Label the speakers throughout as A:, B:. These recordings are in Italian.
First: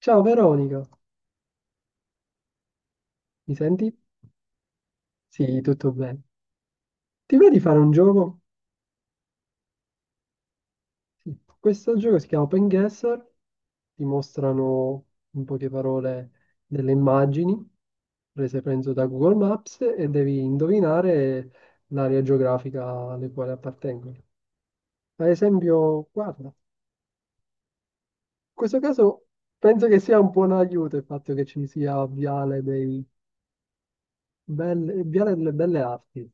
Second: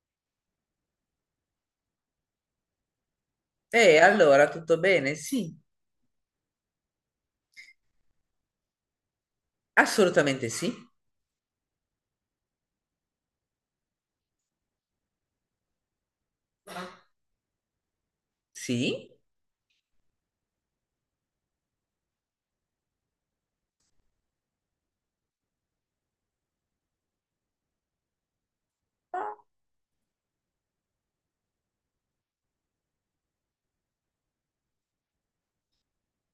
A: Ciao Veronica, mi senti?
B: E allora, tutto bene? Sì,
A: Sì, tutto bene. Ti va di fare un gioco?
B: assolutamente sì.
A: Sì. Questo gioco si chiama Open Guesser, ti mostrano in poche parole delle immagini prese penso da
B: Sì.
A: Google Maps e devi indovinare l'area geografica alle quali appartengono. Ad esempio, guarda, in questo caso penso che sia un buon aiuto il fatto che ci sia Viale delle Belle Arti.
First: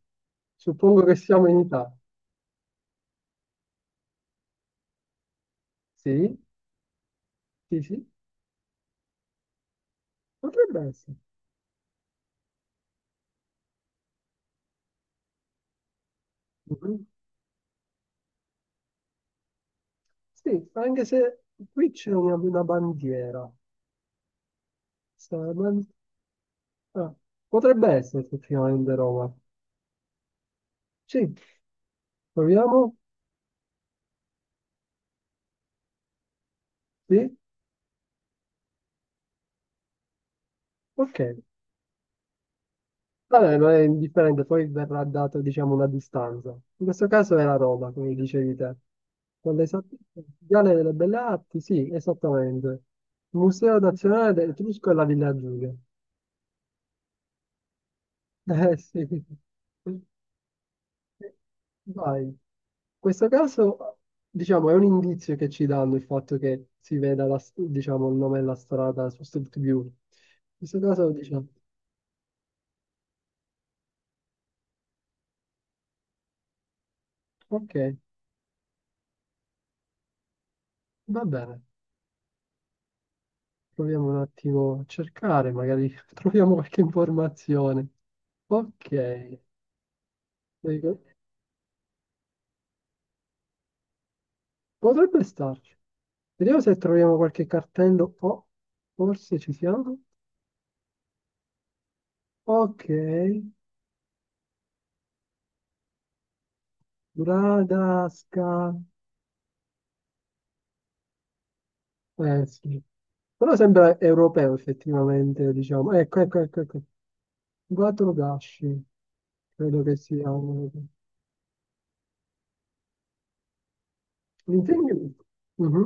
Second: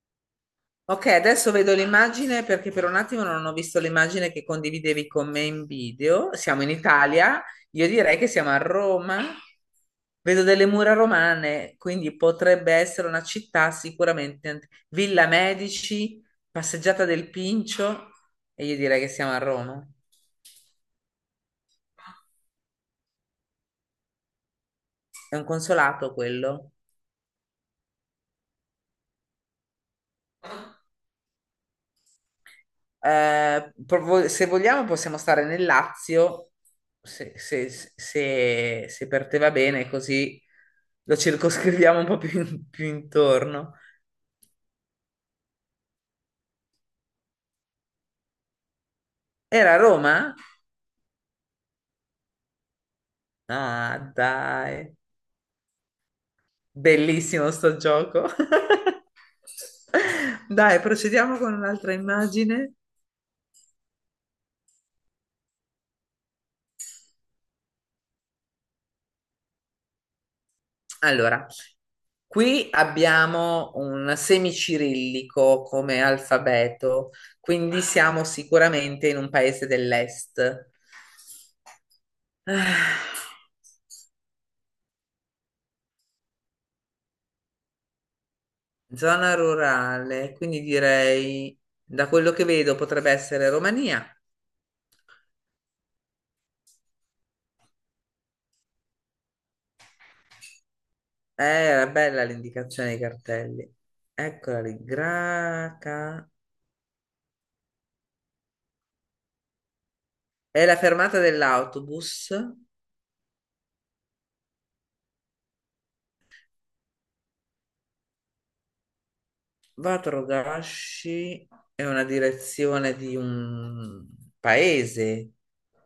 A: Suppongo
B: Ok,
A: che siamo
B: adesso
A: in
B: vedo
A: Italia.
B: l'immagine perché per un attimo non ho visto l'immagine che condividevi con me in video.
A: Sì,
B: Siamo in Italia,
A: sì,
B: io
A: sì.
B: direi che siamo a Roma. Vedo delle
A: Potrebbe
B: mura
A: essere.
B: romane, quindi potrebbe essere una città sicuramente. Villa Medici,
A: Mhm.
B: passeggiata del Pincio, e io direi che siamo a Roma.
A: Sì, anche se qui c'è una bandiera. Sta
B: È un
A: la ban-
B: consolato quello.
A: ah, potrebbe essere effettivamente Roma. Sì, proviamo?
B: Se vogliamo possiamo stare nel Lazio, se,
A: Sì?
B: se- se per te va bene, così lo
A: Ok.
B: circoscriviamo un po' più, più
A: Vabbè, non
B: intorno.
A: è indifferente, poi verrà data, diciamo, una distanza. In questo caso era Roma, come dicevi te. Con
B: Era a
A: l'esattezza il
B: Roma?
A: Viale delle Belle Arti, sì, esattamente. Museo
B: Ah,
A: Nazionale dell'Etrusco e
B: dai,
A: la Villa Giulia.
B: bellissimo sto gioco.
A: Eh sì.
B: Dai, procediamo con un'altra
A: Vai. In
B: immagine.
A: questo caso, diciamo, è un indizio che ci danno il fatto che si veda diciamo, il nome della strada su Street View. In questo caso, diciamo,
B: Allora, qui abbiamo un semicirillico come alfabeto,
A: ok,
B: quindi siamo sicuramente in un paese dell'est.
A: va bene,
B: Ah,
A: proviamo un attimo a cercare, magari troviamo qualche informazione.
B: Zona
A: Ok,
B: rurale, quindi
A: dico,
B: direi, da quello che vedo, potrebbe essere Romania.
A: potrebbe starci. Vediamo se troviamo qualche cartello. Oh, forse ci siamo.
B: Era bella
A: Ok,
B: l'indicazione dei cartelli. Eccola lì, Graca.
A: Bradasca.
B: È la fermata dell'autobus.
A: Eh sì. Però sembra europeo effettivamente, diciamo. Ecco, ecco, ecco, ecco. Quattro gasci, credo che sia.
B: Vatrogashi è una direzione di un
A: L'integno.
B: paese.
A: Mhm.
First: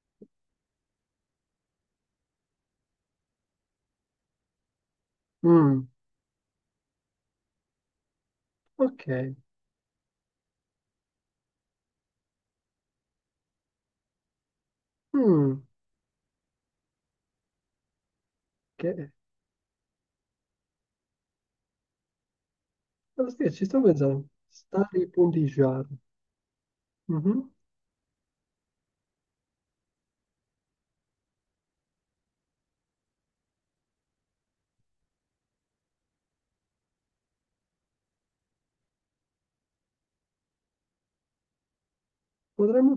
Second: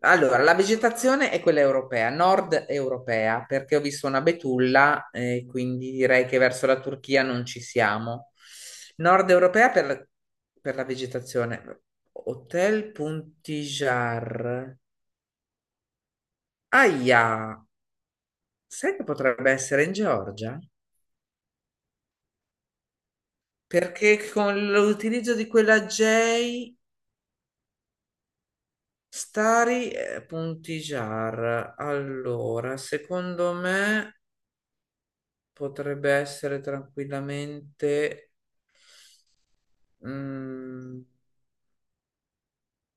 B: Allora, la vegetazione è quella europea, nord europea, perché ho visto una betulla,
A: Mm,
B: quindi direi che verso la Turchia non ci siamo. Nord
A: ok.
B: europea per la vegetazione. Hotel Puntijar.
A: Mm,
B: Aia, sai che
A: che...
B: potrebbe essere in Georgia?
A: Allora, sì, ci sto pensando.
B: Perché con l'utilizzo di quella
A: Staripuntigiar.
B: J
A: Mhm.
B: Stari punti jar. Allora, secondo me potrebbe essere tranquillamente. mm,
A: Potremmo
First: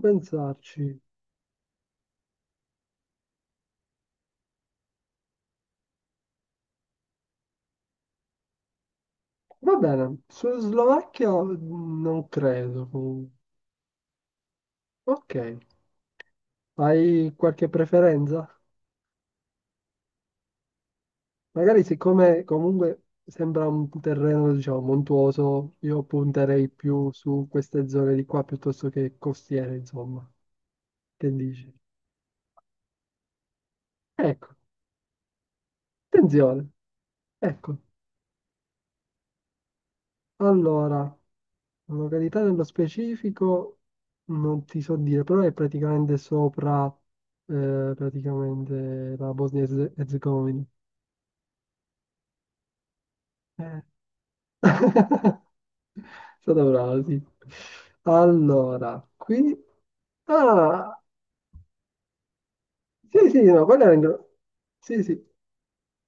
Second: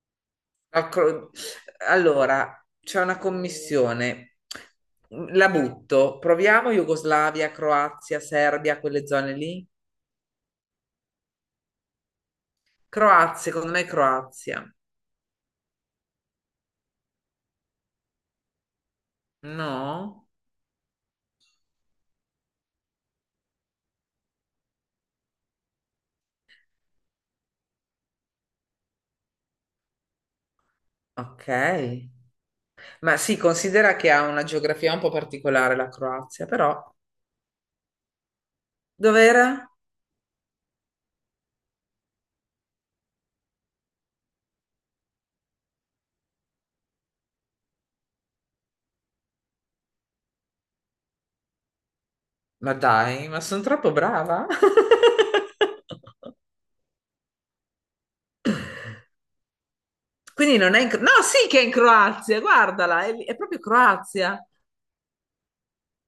B: la
A: pensarci.
B: cro- allora, c'è una commissione. La butto. Proviamo Jugoslavia, Croazia, Serbia, quelle zone lì.
A: Va bene. Su Slovacchia non credo, comunque.
B: Croazia, secondo me è Croazia.
A: Ok. Hai qualche preferenza?
B: No?
A: Magari siccome comunque sembra un terreno, diciamo, montuoso, io punterei più su queste zone di qua piuttosto che costiere, insomma. Che
B: Ok.
A: dici?
B: Ma si considera che ha una
A: Ecco,
B: geografia un po' particolare la Croazia,
A: attenzione.
B: però.
A: Ecco,
B: Dov'era?
A: allora, località nello specifico non ti so dire, però è praticamente sopra, praticamente la Bosnia e Erzegovina.
B: Ma dai, ma sono troppo brava?
A: È stata brava, sì. Allora, qui...
B: Quindi non è in...
A: Ah,
B: No, sì che è in Croazia, guardala, è,
A: sì,
B: è
A: sì,
B: proprio
A: no, quella era in.
B: Croazia.
A: Sì, sì. In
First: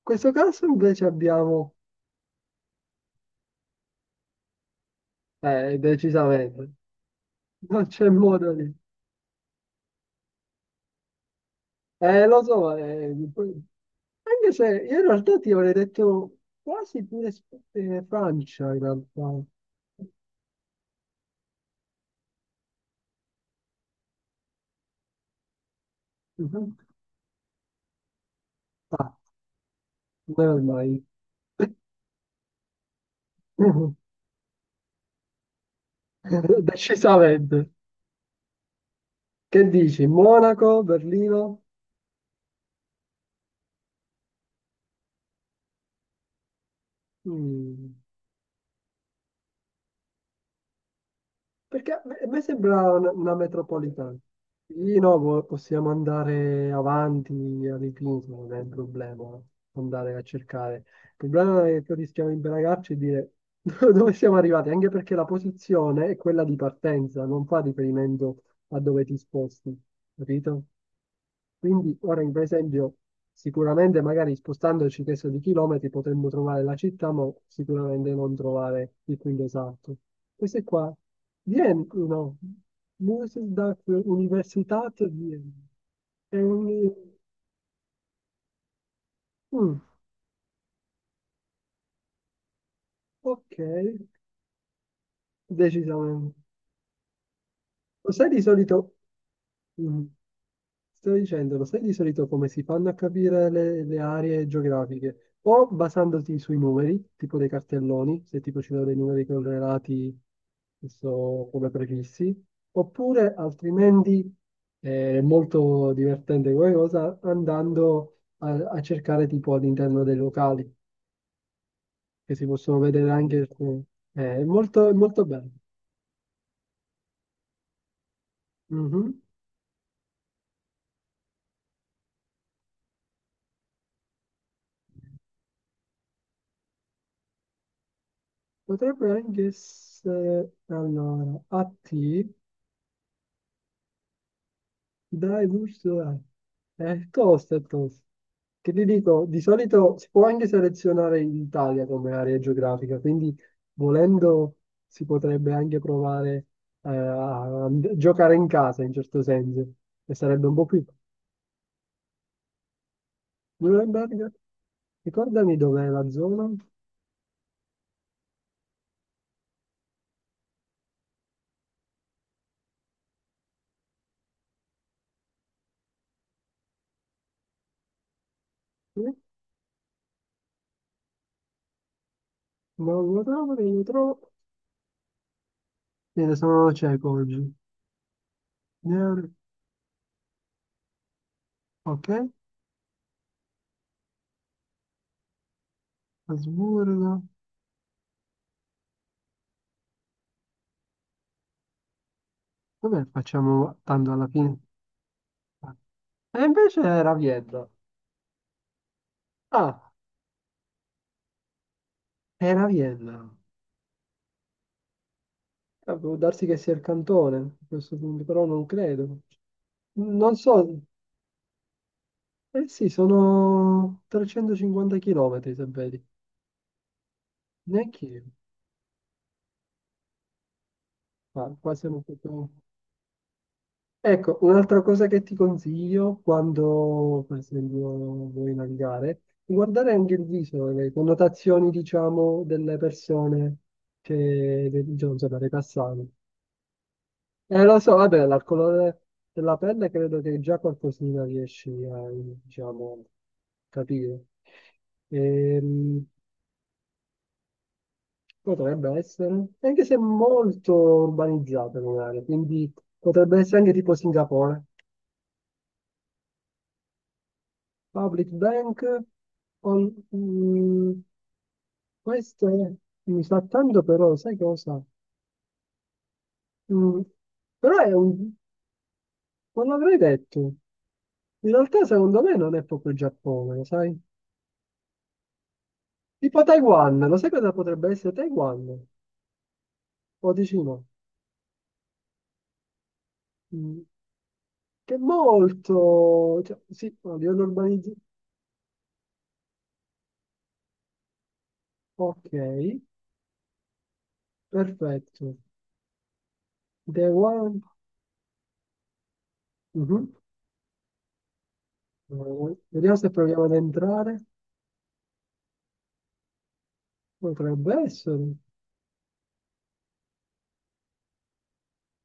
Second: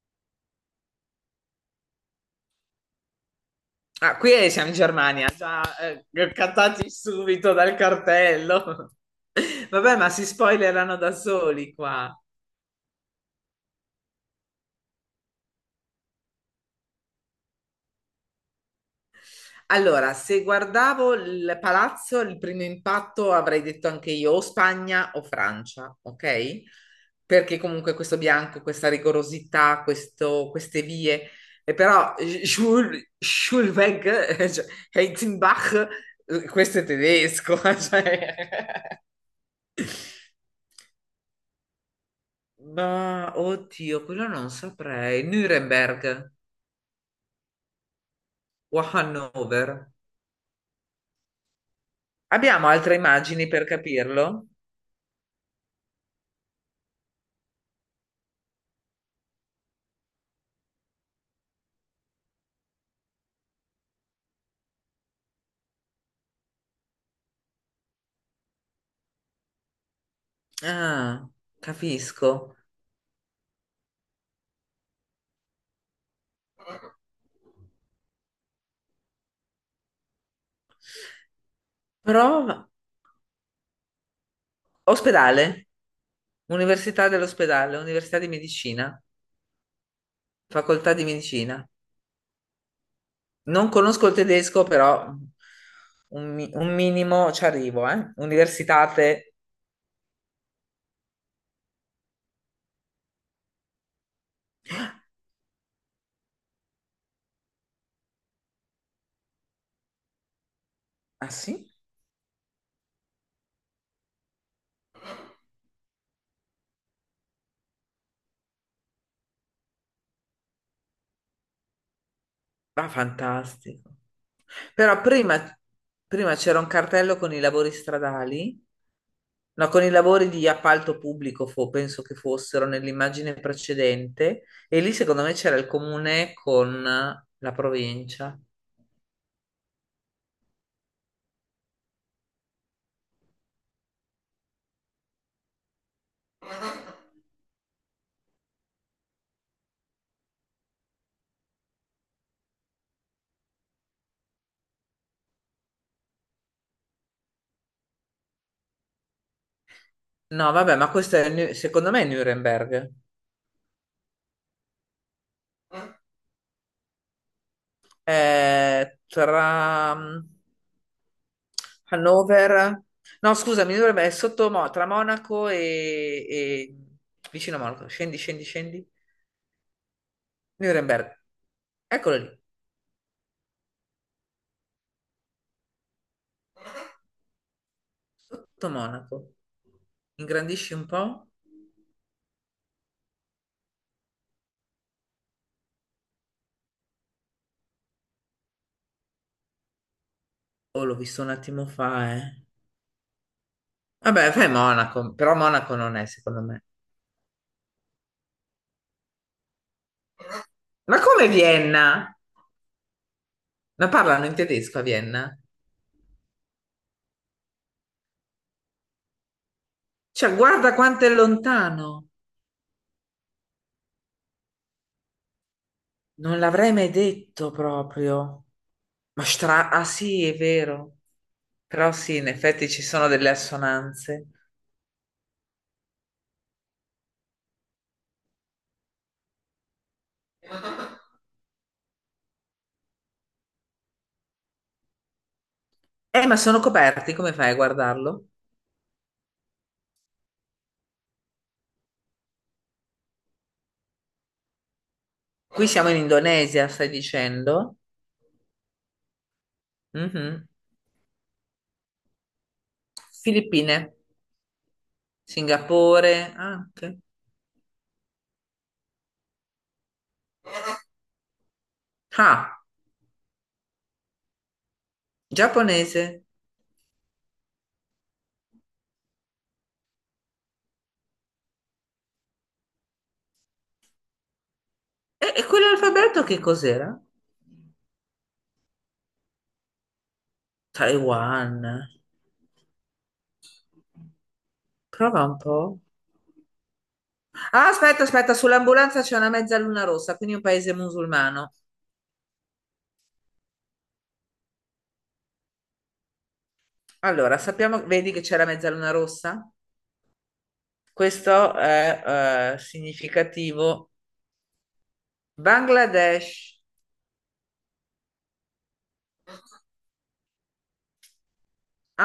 A: questo caso invece abbiamo...
B: Ah, siamo in Germania, già
A: Decisamente.
B: cattati subito dal
A: Non c'è modo di...
B: cartello. Vabbè, ma si spoilerano da soli qua.
A: Lo so, poi- anche se io in realtà ti avrei detto quasi pure Francia, in realtà.
B: Allora, se guardavo il palazzo, il primo impatto avrei detto anche io o Spagna o Francia, ok?
A: Mhm.
B: Perché comunque questo bianco, questa rigorosità,
A: Never
B: queste
A: mind.
B: vie, e però Jules, Jules Weg, cioè, Heizenbach, questo è
A: Decisamente.
B: tedesco, cioè.
A: Che dici? Monaco, Berlino?
B: Ma oddio, quello non saprei. Nuremberg
A: Mm.
B: o Hannover.
A: Perché a me
B: Abbiamo
A: sembra
B: altre
A: una
B: immagini per
A: metropolitana.
B: capirlo?
A: Lì no, possiamo andare avanti all'infinito, non è un problema andare a cercare. Il problema è che rischiamo di imbragarci e dire dove siamo arrivati, anche perché la posizione è quella di partenza, non fa riferimento a dove ti sposti, capito?
B: Ah,
A: Quindi ora, in per
B: capisco.
A: esempio, sicuramente magari spostandoci questo di chilometri potremmo trovare la città, ma sicuramente non trovare il punto esatto. Questo è qua. Viene, no,
B: Prova.
A: Musikdag Universitat di Vienna.
B: Ospedale,
A: È un...
B: Università dell'ospedale, Università di Medicina,
A: mm,
B: Facoltà di Medicina.
A: ok,
B: Non conosco il tedesco, però
A: decisamente.
B: un, un minimo ci arrivo,
A: Lo
B: eh.
A: sai di solito,
B: Universitate.
A: mm, sto dicendo, lo sai di solito come si fanno a capire le aree geografiche? O basandoti sui numeri, tipo dei cartelloni, se tipo ci sono dei numeri correlati che
B: Ah
A: so,
B: sì?
A: come prefissi, oppure altrimenti è molto divertente come cosa andando a cercare tipo all'interno dei locali, che si possono
B: Ah,
A: vedere anche alcune.
B: fantastico.
A: È
B: Però
A: molto
B: prima,
A: bello.
B: prima c'era un cartello con i lavori stradali,
A: Mhm.
B: no, con i lavori di appalto pubblico, penso che fossero nell'immagine precedente, e lì secondo me c'era il comune con la provincia.
A: Potrebbe anche essere allora a te dai gusto a- è tosta, è tosta. Che ti dico, di solito si può anche selezionare l'Italia come area geografica, quindi volendo si potrebbe anche provare a giocare in casa in certo senso, e sarebbe
B: No,
A: un po'
B: vabbè,
A: più.
B: ma questo è, secondo me è Nuremberg.
A: Nuremberg, ricordami dov'è la zona?
B: È tra Hannover, no, scusami, dovrebbe essere sotto tra Monaco vicino a Monaco. Scendi, scendi, scendi.
A: Eh?
B: Nuremberg. Eccolo lì,
A: No, non lo trovo, non lo trovo. Bene, sono cieco oggi.
B: sotto
A: Neuro-
B: Monaco. Ingrandisci un po'?
A: Ok, Asburgo.
B: Oh, l'ho visto un attimo fa, eh.
A: Vabbè, facciamo tanto alla
B: Vabbè, fai
A: fine.
B: Monaco, però Monaco non è,
A: E
B: secondo me.
A: invece era Vienna. Ah,
B: Ma come Vienna?
A: era Vienna.
B: Ma parlano in tedesco a Vienna?
A: Può darsi che sia il cantone a questo punto, però non credo. Non
B: Cioè, guarda
A: so.
B: quanto è lontano.
A: Eh sì, sono 350 chilometri, se vedi.
B: Non l'avrei mai detto
A: Neanche
B: proprio. Ma stra... Ah sì, è vero.
A: qua, qua
B: Però
A: siamo
B: sì, in
A: proprio...
B: effetti ci sono delle assonanze.
A: Ecco, un'altra cosa che ti consiglio quando, per esempio, vuoi navigare, guardare anche il viso, le connotazioni, diciamo, delle persone che, diciamo, dei passanti.
B: Ma sono coperti, come fai a
A: Lo so, vabbè,
B: guardarlo?
A: dal colore della pelle credo che già qualcosina riesci a, diciamo, capire.
B: Qui siamo in
A: Ehm,
B: Indonesia, stai dicendo?
A: potrebbe essere, anche se
B: Mhm.
A: molto urbanizzata magari, quindi potrebbe essere anche
B: Filippine,
A: tipo Singapore.
B: Singapore, anche.
A: Public Bank, on- mm, questo
B: Ah,
A: è- mi sa tanto però, sai cosa?
B: giapponese.
A: Mm, però è un, non l'avrei detto. In realtà secondo me non è proprio il Giappone, sai?
B: E quell'alfabeto che
A: Tipo
B: cos'era?
A: Taiwan, lo sai cosa potrebbe essere Taiwan? O dici no?
B: Taiwan.
A: Mm. Che è
B: Prova un po'.
A: molto... Cioè, sì, a livello
B: Ah,
A: urbanizzato.
B: aspetta, aspetta, sull'ambulanza c'è una mezzaluna rossa, quindi un paese musulmano.
A: Ok, perfetto.
B: Allora,
A: Taiwan.
B: sappiamo, vedi che c'è la mezzaluna rossa?
A: Mhm.
B: Questo è
A: Vediamo se proviamo ad
B: significativo.
A: entrare.
B: Bangladesh,
A: Potrebbe essere.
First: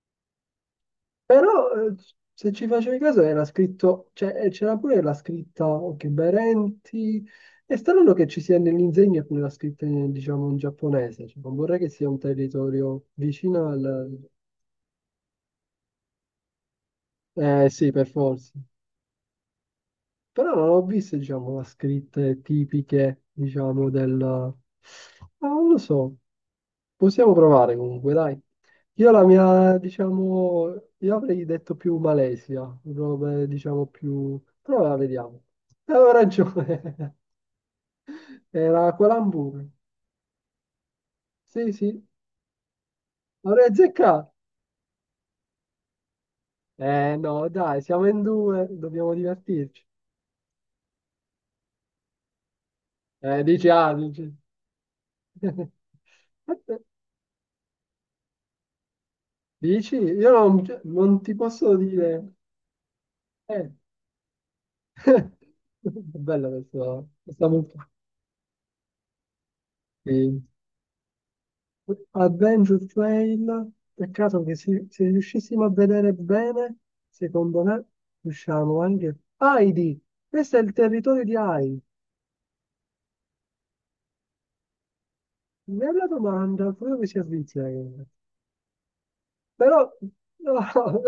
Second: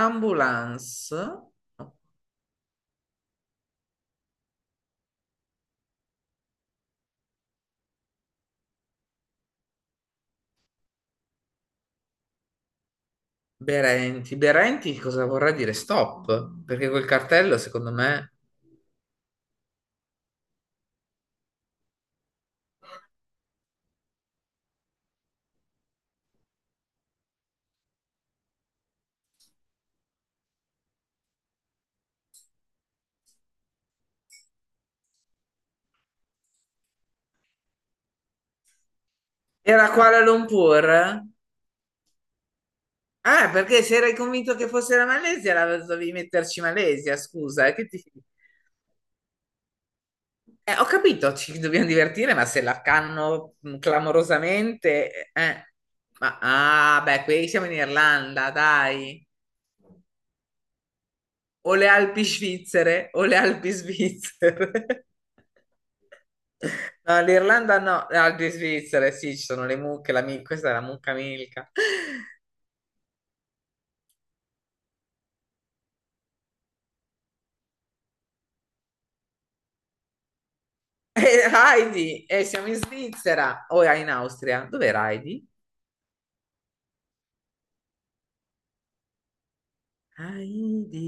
B: ambulance,
A: Però, se ci facevi caso, era scritto... Cioè, c'era pure la scritta, ok, Berenti. È strano che ci sia nell'insegna pure la scritta, in, diciamo, in giapponese. Cioè, non vorrei che sia un territorio vicino al...
B: Berenti. Berenti cosa vorrà dire? Stop, perché quel cartello
A: Eh sì,
B: secondo
A: per
B: me
A: forza. Però non ho visto, diciamo, la scritte tipiche, diciamo, del... Ah, non lo so. Possiamo provare comunque, dai. Io la mia, diciamo, io avrei detto più Malesia, robe, diciamo, più... Però la vediamo. Avevo ragione. Era Kuala Lumpur.
B: era Kuala Lumpur.
A: Sì, sì.
B: Ah,
A: Avrei
B: perché se eri
A: azzeccato.
B: convinto che fosse la Malesia, l'avevi dovevi metterci Malesia,
A: Eh no,
B: scusa,
A: dai,
B: che ti...
A: siamo in due, dobbiamo divertirci.
B: Ho capito, ci dobbiamo divertire, ma se l'arcano
A: Dici, ah, dici.
B: clamorosamente, eh. Ma ah, beh, qui siamo in Irlanda, dai.
A: Dici? Io non, cioè, non ti
B: O
A: posso
B: le Alpi
A: dire.
B: svizzere o le
A: Eh.
B: Alpi svizzere.
A: Bella questa,
B: No,
A: questa
B: l'Irlanda
A: multa.
B: no, le Alpi svizzere, sì, ci sono le mucche,
A: Sì.
B: questa è la mucca Milka.
A: Adventure Trail. Peccato che se, se riuscissimo a vedere bene, secondo me, riusciamo anche. Heidi, questo è il territorio di
B: E
A: Heidi.
B: Heidi, e siamo in Svizzera o in Austria. Dov'era Heidi?
A: Bella domanda, credo che sia Svizzera. Però no,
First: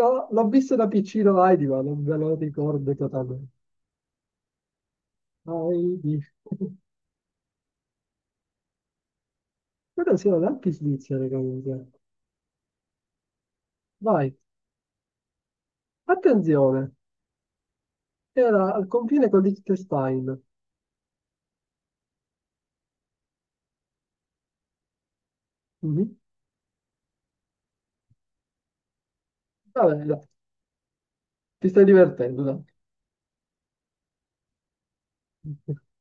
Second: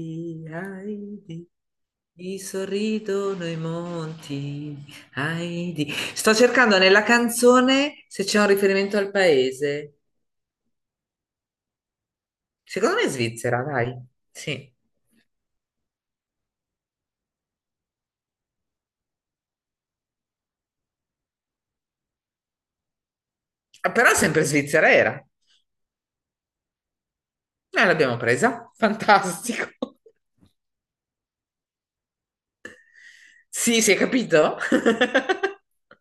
A: no, l'ho visto da piccino
B: Heidi.
A: Heidi, ma non ve lo
B: Mi
A: ricordo
B: sorridono
A: totalmente.
B: i monti,
A: Heidi.
B: sto cercando nella canzone se c'è un riferimento al paese.
A: Però sono anche svizzere comunque.
B: Secondo me è Svizzera, dai.
A: Vai.
B: Sì.
A: Attenzione, era al confine con Liechtenstein.
B: Ah, però sempre Svizzera era.
A: Mhm.
B: Noi l'abbiamo presa. Fantastico.
A: Vabbè, dai, ti stai divertendo, dai.
B: Sì, si è capito?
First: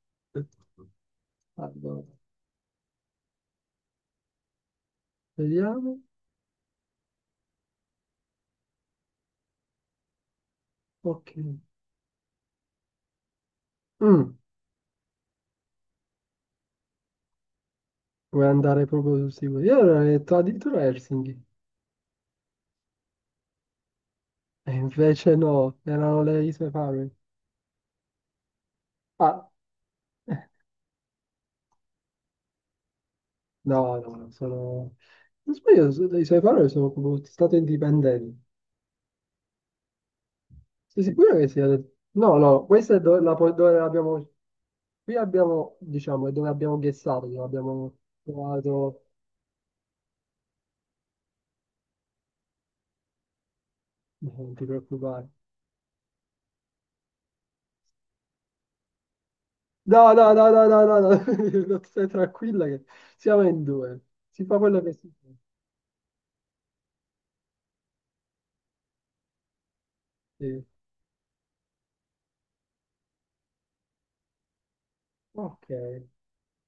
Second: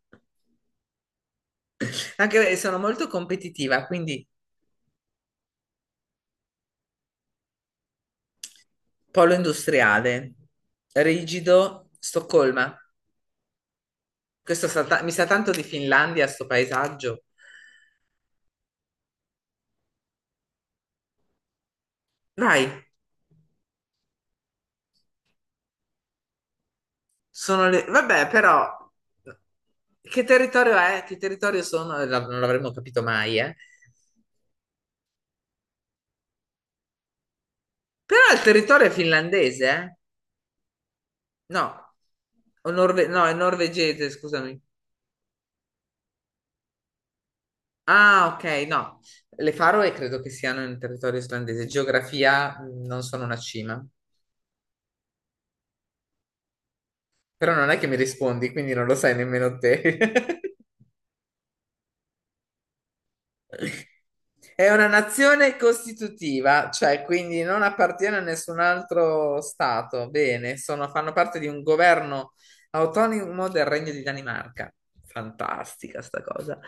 A: Allora,
B: Anche perché sono molto competitiva, quindi
A: vediamo.
B: polo industriale,
A: Ok.
B: rigido, Stoccolma.
A: Mm,
B: Questo mi sa tanto di Finlandia, sto paesaggio.
A: vuoi andare proprio sul sicuro? Io ero detto addirittura Helsinki.
B: Vai.
A: E invece no, erano le Isole Faroe.
B: Sono le... Vabbè, però,
A: Ah,
B: che territorio è? Che territorio sono? Non l'avremmo capito mai, eh.
A: no, no, sono... Non sbaglio, le Isole Faroe sono come stati
B: Però
A: indipendenti.
B: il territorio è finlandese, eh?
A: Sei sicuro che sia...
B: No.
A: detto? No, no, questa è dove,
B: No, è
A: la, dove
B: norvegese,
A: abbiamo...
B: scusami.
A: Qui abbiamo, diciamo, è dove abbiamo guessato, dove abbiamo
B: Ah, ok, no.
A: trovato...
B: Le Faroe credo che siano in territorio islandese. Geografia, non sono una cima.
A: No, non ti preoccupare.
B: Però non è che mi rispondi, quindi non lo sai nemmeno te.
A: No, no, no, no, no, no, no. Stai tranquilla che siamo in due. Si fa
B: È
A: quello
B: una
A: che si può.
B: nazione costitutiva, cioè quindi non appartiene a nessun altro stato. Bene,
A: Sì.
B: fanno parte di un governo autonomo del Regno di Danimarca.
A: Ok.
B: Fantastica sta cosa.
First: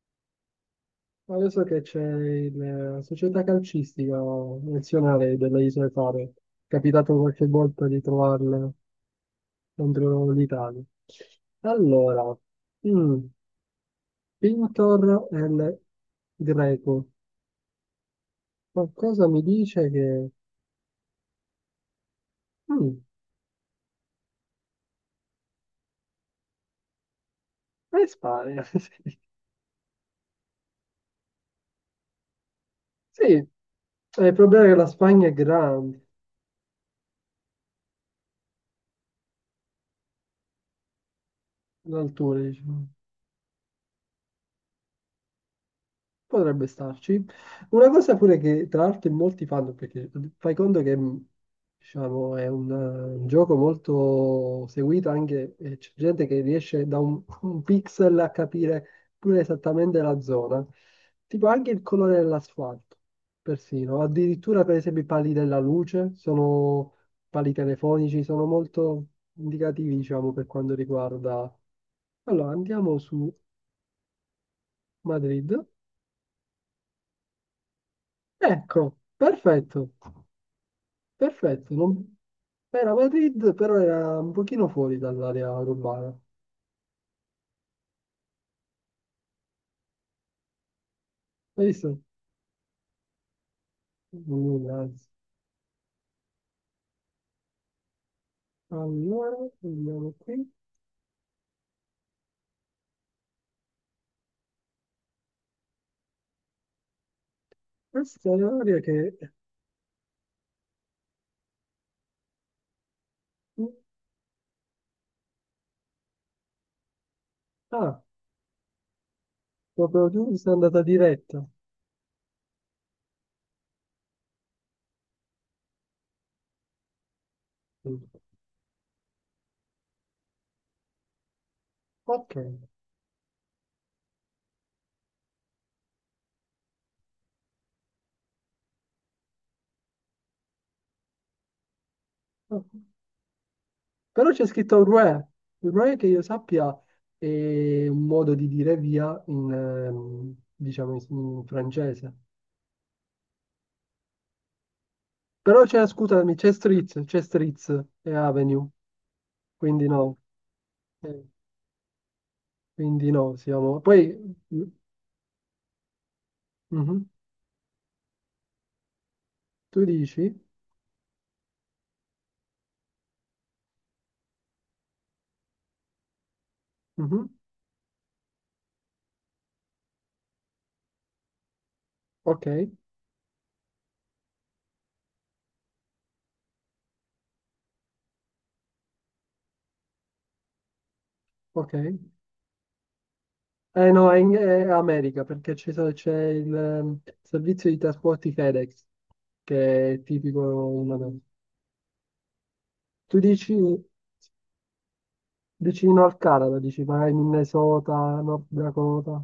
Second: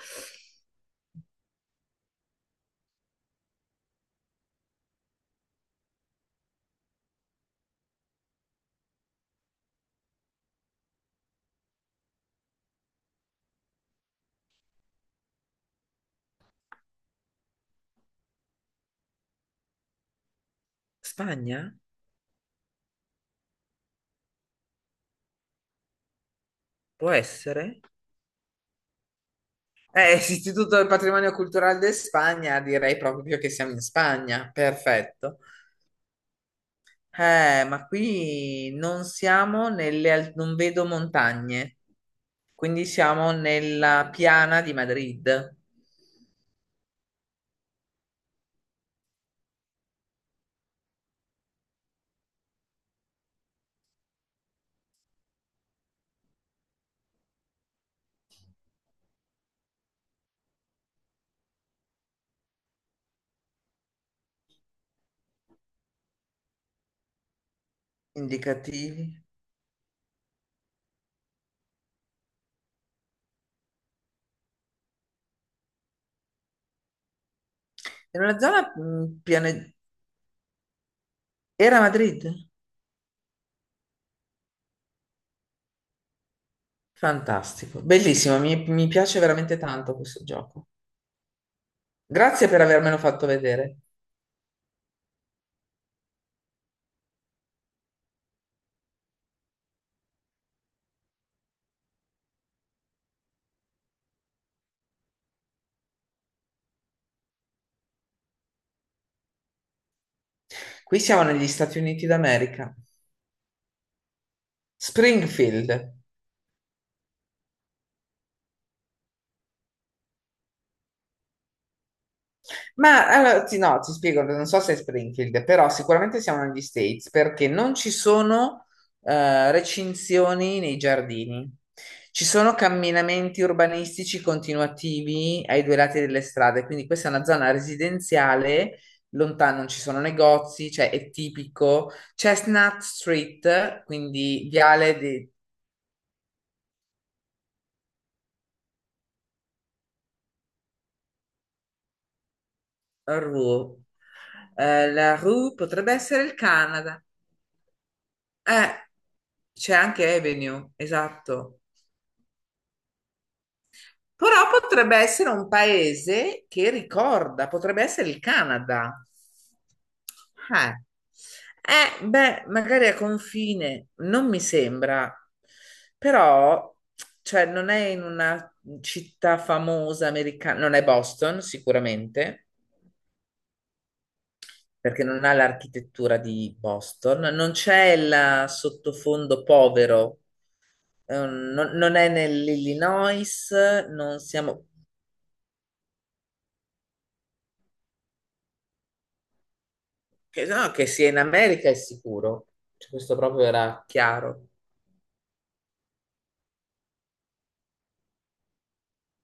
A: Ma adesso che c'è la società calcistica nazionale delle Isole Faro, è capitato qualche volta di trovarle contro l'Italia. Allora, mm, Pintor è il greco. Qualcosa mi dice che...
B: Spagna?
A: Mm,
B: Può essere?
A: è Spagna.
B: Istituto del Patrimonio Culturale di Spagna, direi
A: Sì,
B: proprio che siamo in
A: eh, il
B: Spagna.
A: problema è che la Spagna è
B: Perfetto.
A: grande,
B: Ma qui non siamo nelle, non vedo montagne,
A: l'altura,
B: quindi
A: diciamo.
B: siamo nella piana di Madrid.
A: Potrebbe starci. Una cosa pure che tra l'altro molti fanno, perché fai conto che diciamo, è un gioco molto seguito anche, c'è gente che riesce da un pixel a capire pure esattamente la zona, tipo anche il colore dell'asfalto, persino, addirittura per esempio i pali della luce, sono pali telefonici, sono
B: Indicativi.
A: molto indicativi, diciamo, per quanto riguarda... Allora, andiamo su Madrid.
B: Era una zona
A: Ecco,
B: piane...
A: perfetto. Perfetto,
B: Era
A: non-
B: Madrid?
A: era Madrid, però era un pochino fuori dall'area urbana.
B: Fantastico, bellissimo, mi piace veramente tanto questo gioco.
A: Hai visto?
B: Grazie per avermelo fatto vedere.
A: Mm, anzi. Allora, andiamo qui. Questa è un'area che...
B: Qui siamo negli Stati Uniti d'America. Springfield.
A: Ah, proprio tu sei andata diretta.
B: Ma allora, ti, no, ti spiego, non so se è Springfield, però sicuramente siamo negli States perché non ci sono recinzioni nei giardini, ci
A: Ok.
B: sono camminamenti urbanistici continuativi ai due lati delle strade, quindi questa è una zona residenziale, lontano non ci sono negozi, cioè è tipico. Chestnut Street,
A: Però c'è
B: quindi
A: scritto
B: viale
A: re.
B: di
A: Il re, che io sappia, è un modo di dire via in, diciamo, in francese.
B: Rue. La Rue
A: Però c'è,
B: potrebbe essere
A: scusami,
B: il
A: c'è street,
B: Canada.
A: c'è streets e avenue,
B: Eh, c'è
A: quindi
B: anche
A: no.
B: Avenue,
A: Eh,
B: esatto.
A: quindi no, siamo... Poi,
B: Però potrebbe essere un paese che
A: mhm,
B: ricorda, potrebbe essere il Canada.
A: tu dici?
B: Eh, Eh, beh, magari a confine, non mi sembra, però,
A: Mhm,
B: cioè, non è in una città famosa americana, non è Boston
A: ok,
B: sicuramente, perché non ha l'architettura di Boston, non c'è il sottofondo povero. Non
A: ok.
B: non è nell'Illinois,
A: Eh no, è,
B: non
A: in, è
B: siamo...
A: America, perché c'è il servizio di trasporti FedEx, che è tipico
B: Che, no, che
A: in
B: sia in
A: America.
B: America è sicuro. Cioè, questo
A: Tu
B: proprio
A: dici
B: era chiaro.
A: vicino al Canada, dici magari Minnesota, North Dakota?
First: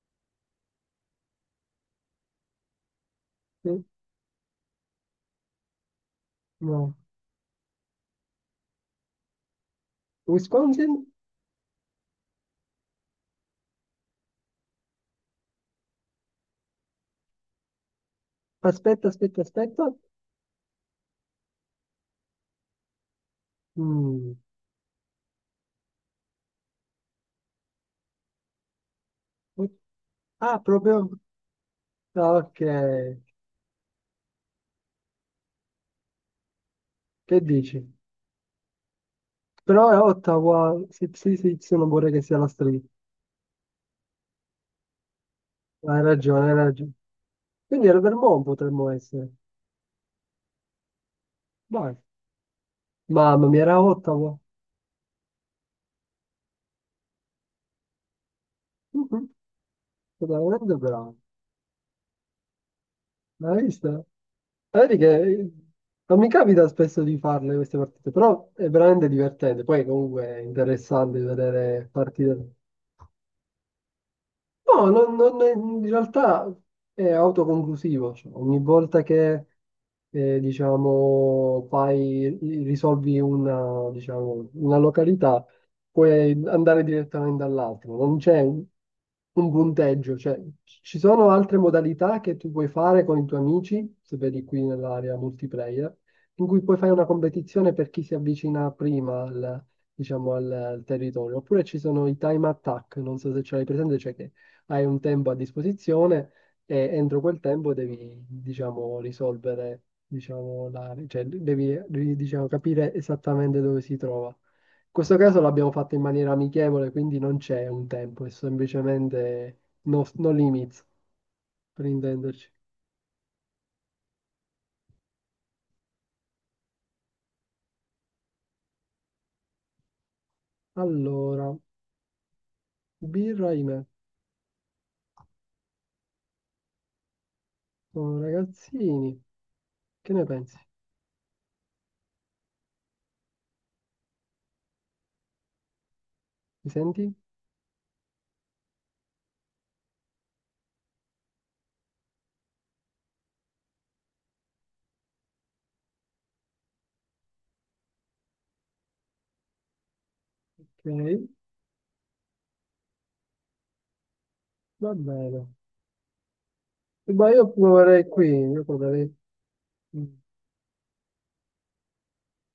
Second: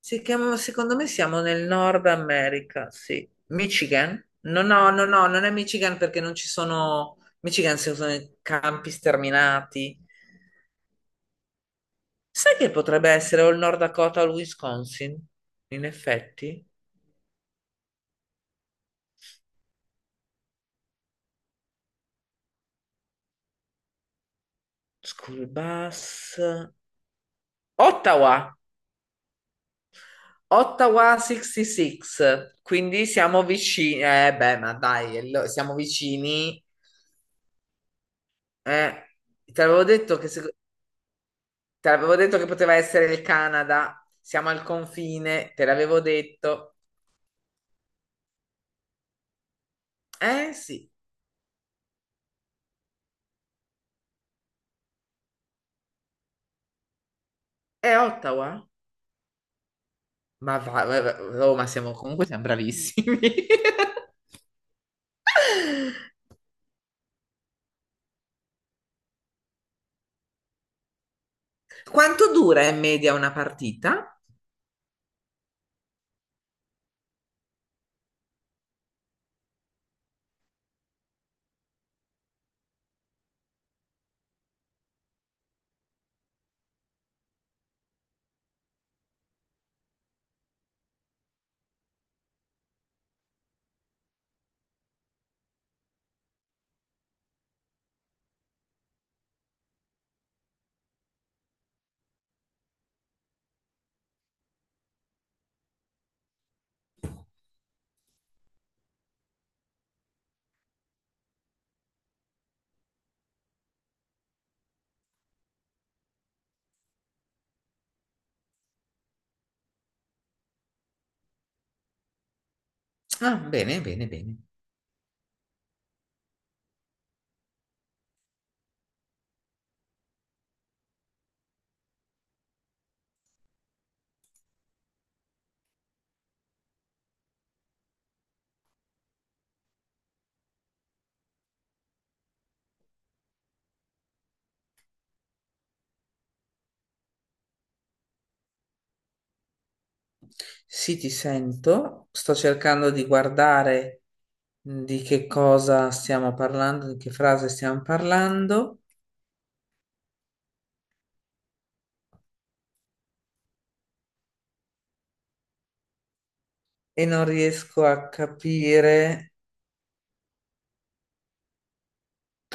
B: Secondo me siamo nel Nord America, sì.
A: Sì?
B: Michigan? No, no, no, no, non è Michigan perché non ci
A: No.
B: sono... Michigan si usano i campi sterminati.
A: Wisconsin?
B: Sai che potrebbe essere o il Nord Dakota o il Wisconsin? In effetti.
A: Aspetta, aspetta, aspetta. Mm.
B: School bus. Ottawa!
A: Ah, proprio...
B: Ottawa
A: Ah,
B: 66,
A: ok,
B: quindi siamo vicini. Beh, ma dai, siamo vicini.
A: che dici?
B: Eh, te l'avevo
A: Però è
B: detto che, se-
A: Ottawa, sì, sì, sì, sì, non
B: Te
A: vorrei
B: l'avevo
A: che sia
B: detto che
A: la
B: poteva
A: street.
B: essere il Canada. Siamo al confine, te l'avevo
A: Hai ragione, hai
B: detto.
A: ragione. Quindi era Vermont potremmo essere.
B: Eh sì,
A: Vai. Mamma mia, era Ottawa.
B: è Ottawa.
A: Mhm,
B: Ma
A: veramente
B: va,
A: bravo.
B: oh, ma siamo comunque siamo bravissimi.
A: L'hai vista? Vedi che non mi capita spesso di farle queste partite, però è veramente divertente. Poi comunque è interessante vedere
B: Quanto
A: partite.
B: dura in media una partita?
A: No, non- non è- in realtà è autoconclusivo, cioè, ogni volta che diciamo, fai, risolvi una, diciamo, una località, puoi andare direttamente all'altro, non c'è un punteggio, cioè, ci sono altre modalità che tu puoi fare con i tuoi amici, se vedi qui nell'area multiplayer, in cui puoi fare una competizione per chi si avvicina prima al, diciamo, al, al territorio, oppure ci sono i time attack, non so se ce l'hai presente, cioè che hai un tempo a disposizione e entro quel tempo devi, diciamo, risolvere, diciamo, la, cioè devi, diciamo, capire esattamente dove si trova. In questo caso l'abbiamo fatto in maniera amichevole, quindi non c'è un tempo, è semplicemente no, no limits, per intenderci.
B: Ah, bene, bene, bene.
A: Allora, birra e me, sono ragazzini, che ne pensi? Mi senti?
B: Sì, ti sento. Sto cercando di guardare di che cosa stiamo parlando, di che frase stiamo parlando
A: Ok, va bene.
B: e non
A: Ma io
B: riesco
A: proverei
B: a
A: qui, io proverei...
B: capire.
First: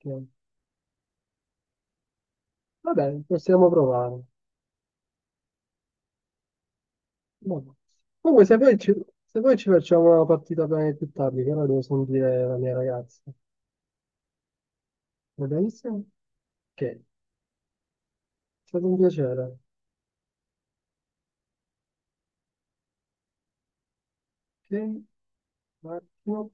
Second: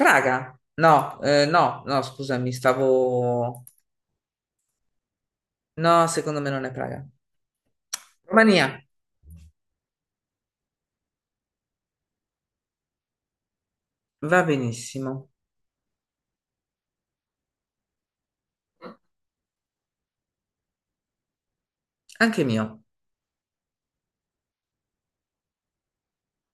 A: qui.
B: No, no, no, scusami,
A: Va bene,
B: stavo...
A: possiamo provare.
B: No, secondo me non è Praga.
A: No. Comunque, se poi,
B: Romania,
A: ci, se poi ci facciamo una partita bene più tardi, che ora devo sentire la mia ragazza,
B: va benissimo.
A: va benissimo? Ok, è stato un piacere.
B: Anche mio.
A: Ok, un attimo.